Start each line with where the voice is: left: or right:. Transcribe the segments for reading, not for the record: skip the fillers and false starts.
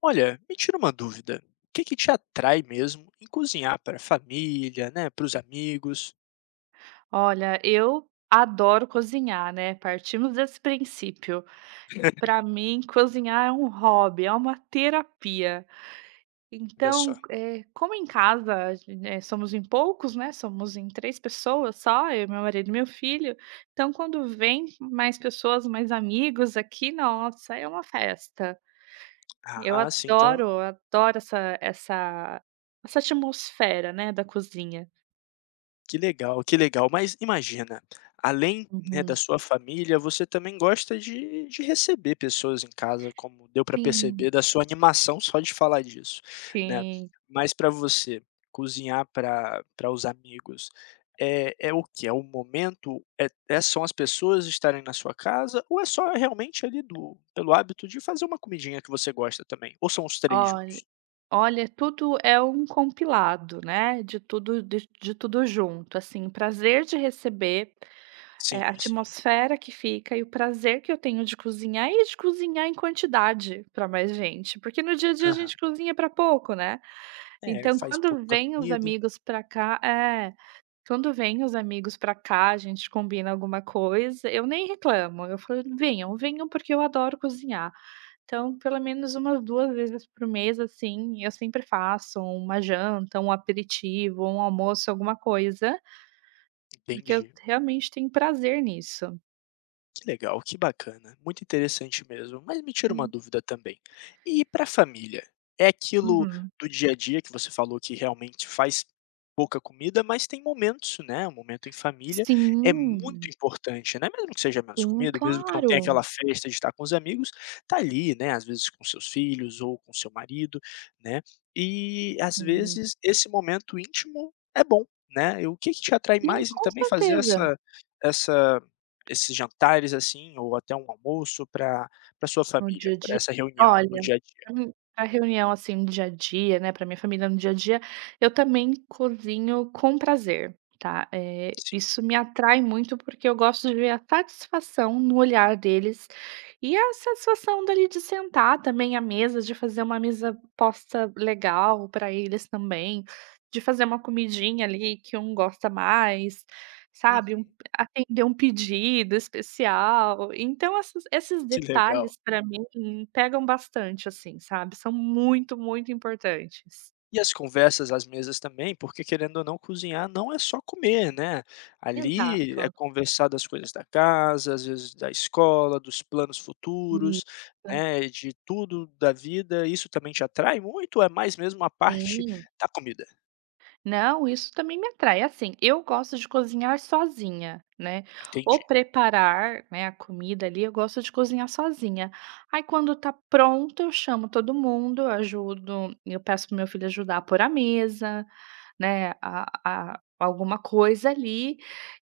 left: Olha, me tira uma dúvida. O que que te atrai mesmo em cozinhar para a família, né, para os amigos?
right: Olha, eu adoro cozinhar, né, partimos desse princípio. Para mim cozinhar é um hobby, é uma terapia.
left: Olha
right: Então,
left: só.
right: como em casa, né, somos em poucos, né, somos em 3 pessoas só, eu, meu marido e meu filho, então quando vem mais pessoas, mais amigos aqui, nossa, é uma festa. Eu
left: Ah, sim, então
right: adoro, adoro essa atmosfera, né, da cozinha.
left: que legal, que legal. Mas imagina, além, né, da
right: Uhum.
left: sua família, você também gosta de receber pessoas em casa, como deu para
right: Sim,
left: perceber da sua animação só de falar disso, né.
right: sim.
left: Mas para você, cozinhar para os amigos, é o que é o momento? É são as pessoas estarem na sua casa ou é só realmente ali do pelo hábito de fazer uma comidinha que você gosta também? Ou são os três
right: Olha
left: juntos?
right: Olha, tudo é um compilado, né, de tudo junto, assim, prazer de receber, a
left: Sim, sim.
right: atmosfera que fica e o prazer que eu tenho de cozinhar e de cozinhar em quantidade para mais gente, porque no dia a dia a
left: Aham.
right: gente cozinha para pouco, né.
left: É,
right: Então
left: faz
right: quando
left: pouca
right: vêm os
left: comida.
right: amigos para cá é, quando vêm os amigos para cá, a gente combina alguma coisa, eu nem reclamo, eu falo: "Venham, venham porque eu adoro cozinhar". Então, pelo menos umas 2 vezes por mês, assim, eu sempre faço uma janta, um aperitivo, um almoço, alguma coisa, porque eu
left: Entendi.
right: realmente tenho prazer nisso.
left: Que legal, que bacana, muito interessante mesmo. Mas me tira uma
right: Hum.
left: dúvida também. E para a família? É aquilo
right: Uhum.
left: do dia a dia que você falou que realmente faz pouca comida, mas tem momentos, né, um momento em família é muito
right: Sim,
left: importante, né, mesmo que seja menos
right: sim,
left: comida, mesmo que não tenha
right: claro.
left: aquela festa de estar com os amigos, tá ali, né, às vezes com seus filhos ou com seu marido, né, e às
right: Sim,
left: vezes esse momento íntimo é bom, né. E o que que te atrai
right: sim,
left: mais em
right: com
left: também fazer
right: certeza.
left: essa esses jantares, assim, ou até um almoço para sua
right: No
left: família,
right: dia a
left: para
right: dia?
left: essa reunião no
right: Olha,
left: dia a dia.
right: pra reunião, assim, no dia a dia, né, pra minha família no dia a dia, eu também cozinho com prazer, tá. É
left: Sim.
right: isso me atrai muito, porque eu gosto de ver a satisfação no olhar deles e a satisfação dali de sentar também à mesa, de fazer uma mesa posta legal para eles também, de fazer uma comidinha ali que um gosta mais, sabe.
left: Uhum.
right: Atender um pedido especial, então essas esses
left: Que legal.
right: detalhes para mim pegam bastante, assim, sabe, são muito, muito importantes.
left: E as conversas às mesas também, porque querendo ou não cozinhar não é só comer, né, ali é
right: Exato.
left: conversar das coisas da casa, às vezes da escola, dos planos futuros,
right: Isso.
left: né, de tudo da vida, isso também te atrai muito ou é mais mesmo a parte
right: Sim.
left: da comida?
right: Não, isso também me atrai, assim, eu gosto de cozinhar sozinha, né, ou
left: Entendi.
right: preparar, né, a comida ali, eu gosto de cozinhar sozinha. Aí quando tá pronto eu chamo todo mundo, eu peço para meu filho ajudar a pôr a mesa, né, a alguma coisa ali,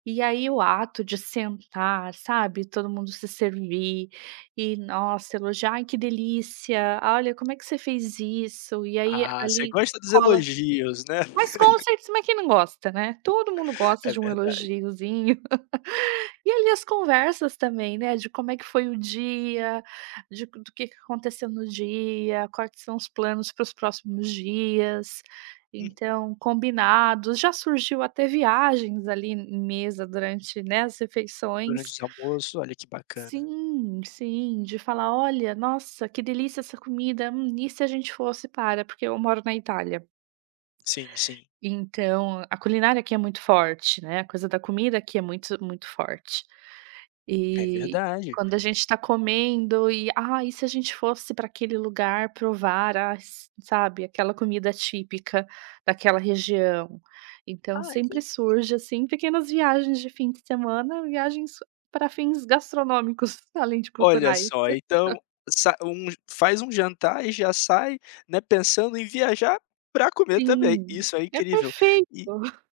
right: e aí o ato de sentar, sabe, todo mundo se servir e, nossa, elogiar: "Ai, que delícia, olha, como é que você fez isso?" E aí
left: Ah, você
right: ali
left: gosta dos
right: rola
left: elogios, né?
right: mas concerts, mas quem não gosta, né? Todo mundo gosta
left: É
right: de um
left: verdade.
right: elogiozinho. E ali as conversas também, né, de como é que foi o dia, de do que aconteceu no dia, quais são os planos para os próximos dias.
left: Uhum.
right: Então, combinados, já surgiu até viagens ali em mesa durante, né, as refeições.
left: Durante o almoço, olha que bacana.
right: Sim, sim, de falar: "Olha, nossa, que delícia essa comida, e se a gente fosse para", porque eu moro na Itália.
left: Sim, sim,
right: Então, a culinária aqui é muito forte, né, a coisa da comida aqui é muito, muito forte.
left: é
right: E
left: verdade.
right: quando a gente tá comendo e: "Ah, e se a gente fosse para aquele lugar provar as", sabe, aquela comida típica daquela região. Então
left: Ah, e
right: sempre surge, assim, pequenas viagens de fim de semana, viagens para fins gastronômicos, além de
left: olha
right: culturais.
left: só, então sa um faz um jantar e já sai, né, pensando em viajar para comer também,
right: Sim,
left: isso é
right: é
left: incrível.
right: perfeito.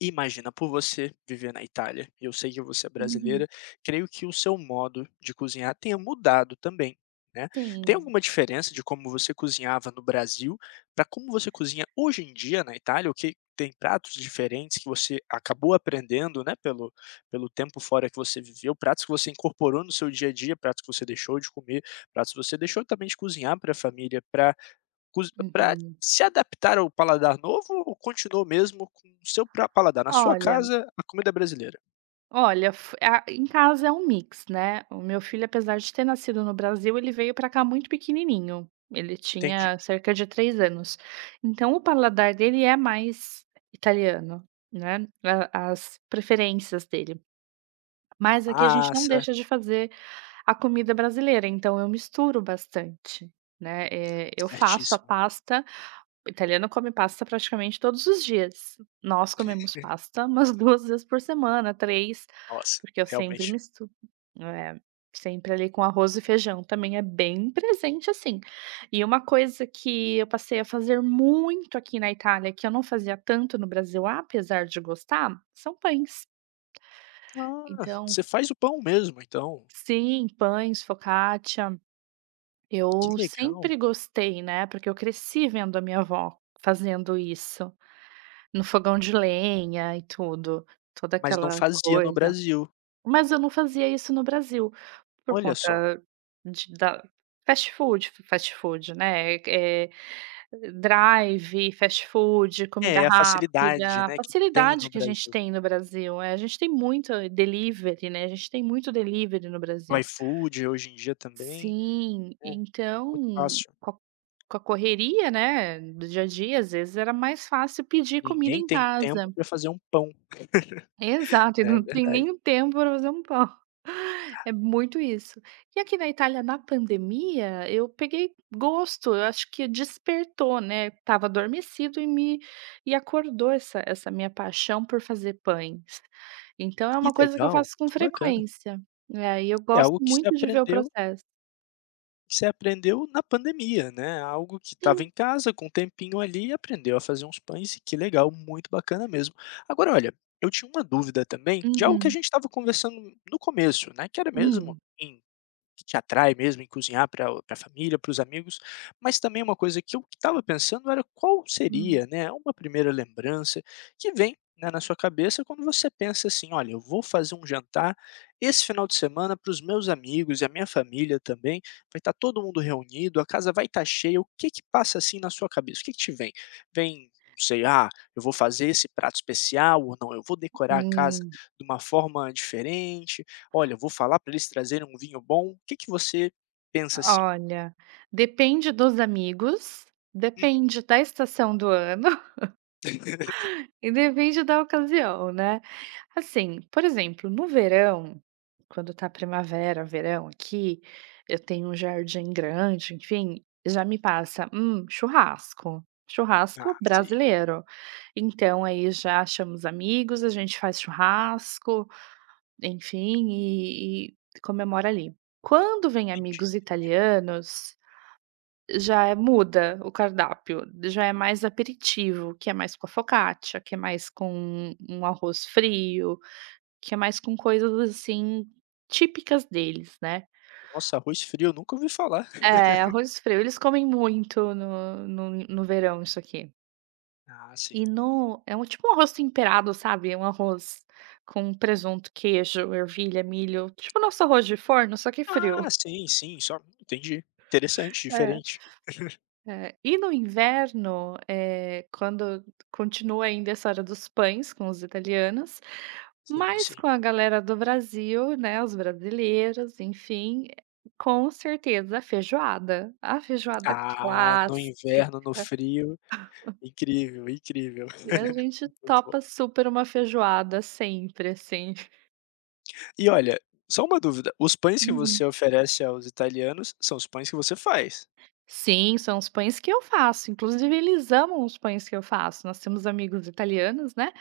left: Imagina, por você viver na Itália, eu sei que você é brasileira,
right: Uhum.
left: creio que o seu modo de cozinhar tenha mudado também, né. Tem
right: Sim,
left: alguma diferença de como você cozinhava no Brasil para como você cozinha hoje em dia na Itália, o que tem pratos diferentes que você acabou aprendendo, né, pelo tempo fora que você viveu, pratos que você incorporou no seu dia a dia, pratos que você deixou de comer, pratos que você deixou também de cozinhar para a família para
right: uhum.
left: se adaptar ao paladar novo ou continuou mesmo com o seu pra paladar, na sua
right: Olha
left: casa, a comida brasileira?
right: Olha, f a em casa é um mix, né. O meu filho, apesar de ter nascido no Brasil, ele veio para cá muito pequenininho. Ele
left: Entendi.
right: tinha cerca de 3 anos. Então o paladar dele é mais italiano, né, a as preferências dele. Mas aqui a gente não
left: Massa,
right: deixa de fazer a comida brasileira, então eu misturo bastante, né. Eh, eu faço a
left: certíssimo.
right: pasta o italiano come pasta praticamente todos os dias. Nós comemos pasta umas 2 vezes por semana, 3,
left: Nossa,
right: porque eu sempre
left: realmente.
right: misturo é, sempre ali com arroz e feijão, também é bem presente, assim. E uma coisa que eu passei a fazer muito aqui na Itália, que eu não fazia tanto no Brasil, apesar de gostar, são pães.
left: Ah,
right: Então
left: você faz o pão mesmo então.
right: sim, pães, focaccia,
left: Que
right: eu sempre
left: legal,
right: gostei, né, porque eu cresci vendo a minha avó fazendo isso. No fogão de lenha e tudo, toda
left: mas não
right: aquela
left: fazia no
right: coisa.
left: Brasil.
right: Mas eu não fazia isso no Brasil, por
left: Olha só.
right: conta de da fast food, né, drive, fast food, comida
left: É, a facilidade,
right: rápida, a
left: né, que tem
right: facilidade
left: no
right: que a gente
left: Brasil.
right: tem no Brasil, a gente tem muito delivery, né, a gente tem muito delivery no
left: O
right: Brasil.
left: iFood hoje em dia também,
right: Sim,
left: né, muito
right: então,
left: fácil.
right: com a com a correria, né, do dia a dia, às vezes era mais fácil pedir comida
left: Ninguém
right: em
left: tem tempo
right: casa.
left: para fazer um pão,
right: Exato, e
left: né, é
right: não tem nem
left: verdade.
right: o tempo para fazer um pão. É muito isso. E aqui na Itália, na pandemia, eu peguei gosto, eu acho que despertou, né, tava adormecido e me e acordou essa minha paixão por fazer pães. Então é
left: Que
right: uma coisa que eu
left: legal,
right: faço com
left: que bacana.
right: frequência. É, e eu
left: E é
right: gosto
left: algo que você
right: muito de ver o
left: aprendeu
right: processo.
left: que você aprendeu na pandemia, né, algo que estava
right: Sim.
left: em casa com um tempinho ali, e aprendeu a fazer uns pães e que legal, muito bacana mesmo. Agora olha, eu tinha uma dúvida também de algo que a
right: Uhum.
left: gente estava conversando no começo, né, que era mesmo
right: Hum.
left: em que te atrai mesmo em cozinhar para a família, para os amigos, mas também uma coisa que eu estava pensando era qual
right: Hum.
left: seria, né, uma primeira lembrança que vem, né, na sua cabeça quando você pensa assim: "Olha, eu vou fazer um jantar esse final de semana para os meus amigos e a minha família também, vai estar todo mundo reunido, a casa vai estar cheia", o que que passa, assim, na sua cabeça? O que que te vem? Vem, não sei, "Ah, eu vou fazer esse prato especial", ou não, "Eu vou decorar a casa
right: Hum.
left: de uma forma diferente". "Olha, vou falar para eles trazerem um vinho bom", o que que você pensa assim?
right: Olha, depende dos amigos,
left: "Uhum".
right: depende da estação do ano. E depende da ocasião, né. Assim, por exemplo, no verão, quando tá primavera, verão aqui, eu tenho um jardim grande, enfim, já me passa: churrasco, churrasco
left: Ah, sei,
right: brasileiro". Então aí já chama amigos, a gente faz churrasco, enfim, e comemora ali. Quando vem
left: entendi.
right: amigos italianos já muda o cardápio, já é mais aperitivo, que é mais com a focaccia, que é mais com um arroz frio, que é mais com coisas, assim, típicas deles, né.
left: "Nossa, arroz frio, eu nunca ouvi falar".
right: É, arroz frio, eles comem muito no verão isso aqui.
left: Ah, sim.
right: E no É um tipo um arroz temperado, sabe, é um arroz com presunto, queijo, ervilha, milho, tipo nosso arroz de forno, só que frio.
left: "Ah, sim, sim, só entendi. Interessante,
right: É.
left: diferente".
right: É, e no inverno, quando continua ainda essa hora dos pães com os italianos,
left: Sim,
right: mas
left: sim.
right: com a galera do Brasil, né, os brasileiros, enfim, com certeza a feijoada. A feijoada
left: Ah, no
right: clássica.
left: inverno, no frio, incrível, incrível.
right: E a gente
left: Muito bom.
right: topa super uma feijoada sempre, assim.
left: E olha, só uma dúvida, os pães que você
right: Uhum.
left: oferece aos italianos são os pães que você faz?
right: Sim, são os pães que eu faço, inclusive eles amam os pães que eu faço. Nós temos amigos italianos, né?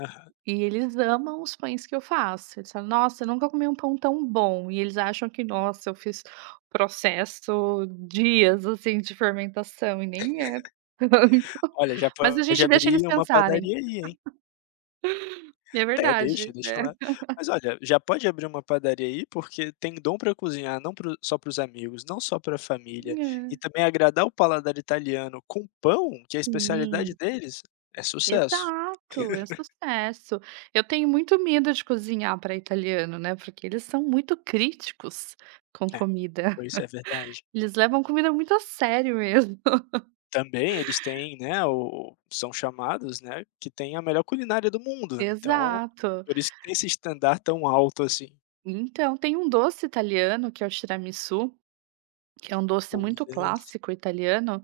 left: Aham.
right: E eles amam os pães que eu faço. Eles falam: "Nossa, eu nunca comi um pão tão bom". E eles acham que, nossa, eu fiz processo dias, assim, de fermentação e nem é tanto.
left: Olha, já
right: Mas a
left: pode
right: gente deixa eles
left: abrir uma
right: pensarem.
left: padaria aí, hein?
right: É
left: É, deixa,
right: verdade,
left: deixa
right: é.
left: lá. Mas olha, já pode abrir uma padaria aí, porque tem dom para cozinhar, não para só para os amigos, não só para a família,
right: É.
left: e também agradar o paladar italiano com pão, que é a especialidade
right: Sim,
left: deles, é sucesso.
right: exato, é um sucesso. Eu tenho muito medo de cozinhar para italiano, né, porque eles são muito críticos com
left: É,
right: comida.
left: pois é, verdade.
right: Eles levam comida muito a sério mesmo.
left: Também eles têm, né, o são chamados, né, que tem a melhor culinária do mundo, né? Então,
right: Exato.
left: por isso que tem esse estandar tão alto assim.
right: Então, tem um doce italiano que é o tiramisu, que é um doce
left: Pois
right: muito
left: é.
right: clássico italiano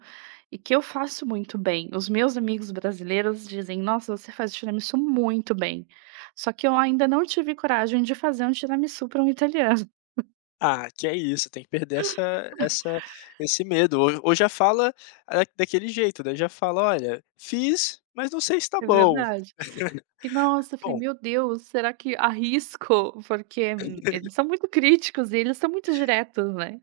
right: e que eu faço muito bem. Os meus amigos brasileiros dizem: "Nossa, você faz tiramisu muito bem". Só que eu ainda não tive coragem de fazer um tiramisu para um italiano.
left: Ah, que é isso, tem que perder essa esse medo, ou já fala, ah, daquele jeito, né, já fala: "Olha, fiz, mas não sei se está
right: É
left: bom".
right: verdade. Que nossa, eu falei:
left: Bom,
right: "Meu Deus, será que arrisco?" Porque eles são muito críticos e eles são muito diretos, né.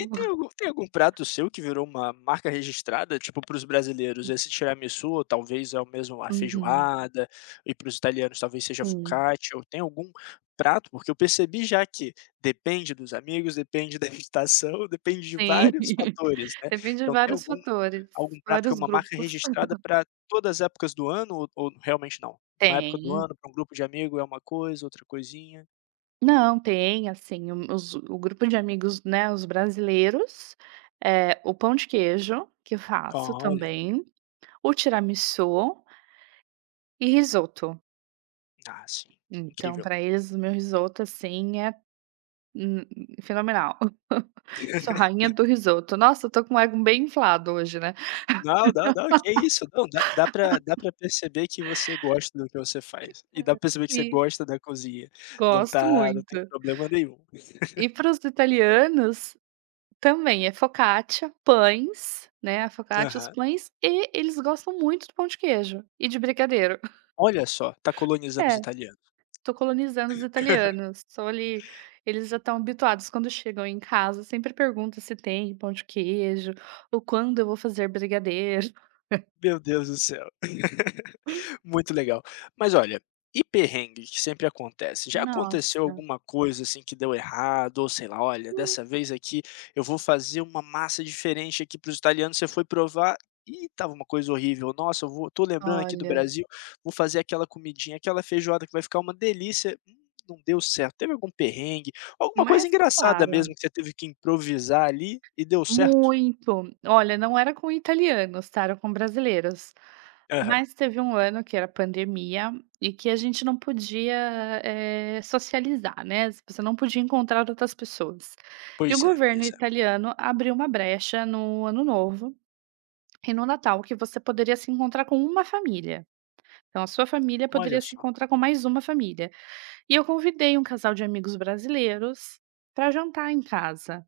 left: e tem algum prato seu que virou uma marca registrada, tipo, para os brasileiros esse tiramisu, talvez é o mesmo a feijoada, e para os italianos talvez seja
right: Uhum. Sim,
left: focaccia, ou tem algum prato? Porque eu percebi já que depende dos amigos, depende da agitação, depende de
right: sim.
left: vários fatores, né,
right: Depende de
left: então tem
right: vários
left: algum
right: fatores,
left: algum prato que é
right: vários
left: uma marca
right: grupos.
left: registrada para todas as épocas do ano ou realmente não? Numa época do
right: Tem.
left: ano, para um grupo de amigo é uma coisa, outra coisinha.
right: Não, tem assim, o grupo de amigos, né, os brasileiros, é o pão de queijo, que eu
left: Ó,
right: faço
left: olha,
right: também, o tiramisu e risoto.
left: ah, sim,
right: Então
left: incrível.
right: para eles o meu risoto, assim, é, hum, fenomenal. Sou rainha do risoto. Nossa, eu tô com o ego bem inflado hoje, né.
left: Não, que isso, não, dá pra perceber que você gosta do que você faz, e dá pra perceber que você
right: E
left: gosta da cozinha, não
right: gosto
left: tá não tem
right: muito.
left: problema nenhum.
right: E para os italianos também é focaccia, pães, né, a focaccia, os
left: Aham.
right: pães e eles gostam muito do pão de queijo e de brigadeiro.
left: Olha só, tá
right: É,
left: colonizando os italianos.
right: tô colonizando os italianos, sou ali eles já estão habituados quando chegam em casa, sempre perguntam se tem pão de queijo ou quando eu vou fazer brigadeiro.
left: Meu Deus do céu. Muito legal. Mas olha, e perrengue que sempre acontece? Já aconteceu
right: Nossa,
left: alguma coisa assim que deu errado? Ou sei lá, olha, dessa vez aqui eu vou fazer uma massa diferente aqui para os italianos, você foi provar e estava uma coisa horrível. Nossa, eu vou, tô lembrando aqui do
right: olha,
left: Brasil, vou fazer aquela comidinha, aquela feijoada que vai ficar uma delícia. Não deu certo. Teve algum perrengue? Alguma coisa
right: mas
left: engraçada
right: claro.
left: mesmo que você teve que improvisar ali e deu certo?
right: Muito. Olha, não era com italianos, tá, era com brasileiros.
left: Aham.
right: Mas teve um ano que era pandemia e que a gente não podia, socializar, né, você não podia encontrar outras pessoas. E o
left: Pois é,
right: governo
left: pois é.
right: italiano abriu uma brecha no Ano Novo e no Natal que você poderia se encontrar com uma família. Então a sua família poderia
left: Olha
right: se
left: só.
right: encontrar com mais uma família. E eu convidei um casal de amigos brasileiros para jantar em casa.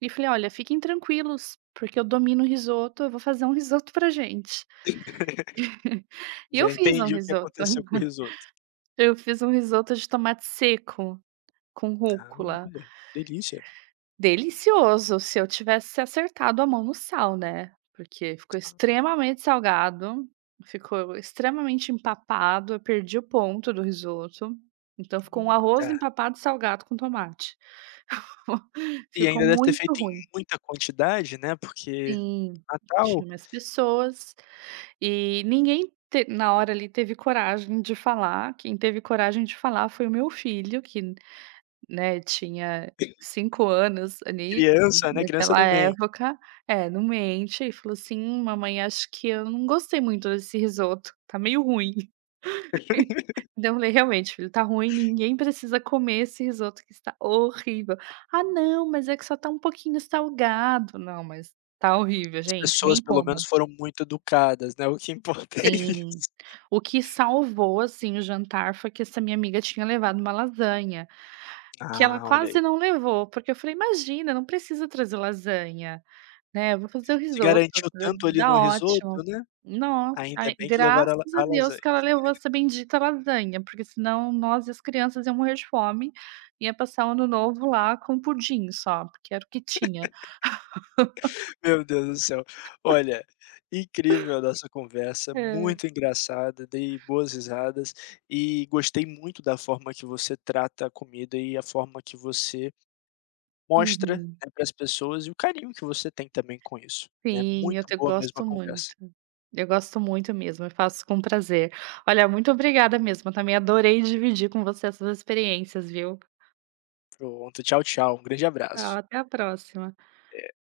right: E falei: "Olha, fiquem tranquilos, porque eu domino o risoto, eu vou fazer um risoto pra gente". E eu
left: Já
right: fiz um
left: entendi o que
right: risoto.
left: aconteceu com o risoto.
right: Eu fiz um risoto de tomate seco com
left: Ah,
right: rúcula.
left: olha, delícia.
right: Delicioso, se eu tivesse acertado a mão no sal, né, porque ficou extremamente salgado, ficou extremamente empapado, eu perdi o ponto do risoto, então ficou um arroz
left: Eita.
right: empapado salgado com tomate.
left: E
right: Ficou
left: ainda deve ter
right: muito
left: feito em
right: ruim.
left: muita quantidade, né, porque
right: Sim, tinha
left: Natal,
right: mais pessoas, e ninguém te na hora ali teve coragem de falar, quem teve coragem de falar foi o meu filho que, né, tinha 5 anos ali, na
left: criança, né, criança
right: naquela
left: não mente.
right: época é, não mente, e falou assim: mamãe acho que eu não gostei muito desse risoto, tá meio ruim". Então eu falei: "Realmente filho, tá ruim, ninguém precisa comer esse risoto que está horrível". "Ah não, mas é que só tá um pouquinho salgado". "Não, mas tá horrível
left: As
right: gente, nem
left: pessoas pelo
right: comam".
left: menos foram muito educadas, né, o que importa é
right: Sim.
left: isso.
right: O que salvou, assim, o jantar foi que essa minha amiga tinha levado uma lasanha, que ela
left: Ah, olha
right: quase
left: aí.
right: não levou, porque eu falei: "Imagina, não precisa trazer lasanha, né, eu vou fazer o
left: Se
right: risoto,
left: garantiu tanto ali no
right: dá
left: risoto,
right: ótimo".
left: né,
right: Nossa,
left: ainda
right: ai,
left: bem que levaram a la
right: graças a
left: a
right: Deus
left: lasanha.
right: que ela levou essa bendita lasanha, porque senão nós e as crianças iam morrer de fome, ia passar o ano novo lá com pudim só, porque era o que tinha.
left: Meu Deus do céu. Olha, incrível a nossa conversa,
right: Hã.
left: muito engraçada, dei boas risadas e gostei muito da forma que você trata a comida e a forma que você mostra,
right: Uhum.
left: né, para as pessoas e o carinho que você tem também com isso, né.
right: Sim, eu
left: Muito
right: te
left: boa mesmo a
right: gosto muito.
left: conversa.
right: Eu gosto muito mesmo, eu faço com prazer. Olha, muito obrigada mesmo, eu também adorei dividir com você essas experiências, viu.
left: Pronto, tchau, tchau, um grande
right: Tchau,
left: abraço.
right: até a próxima.
left: É.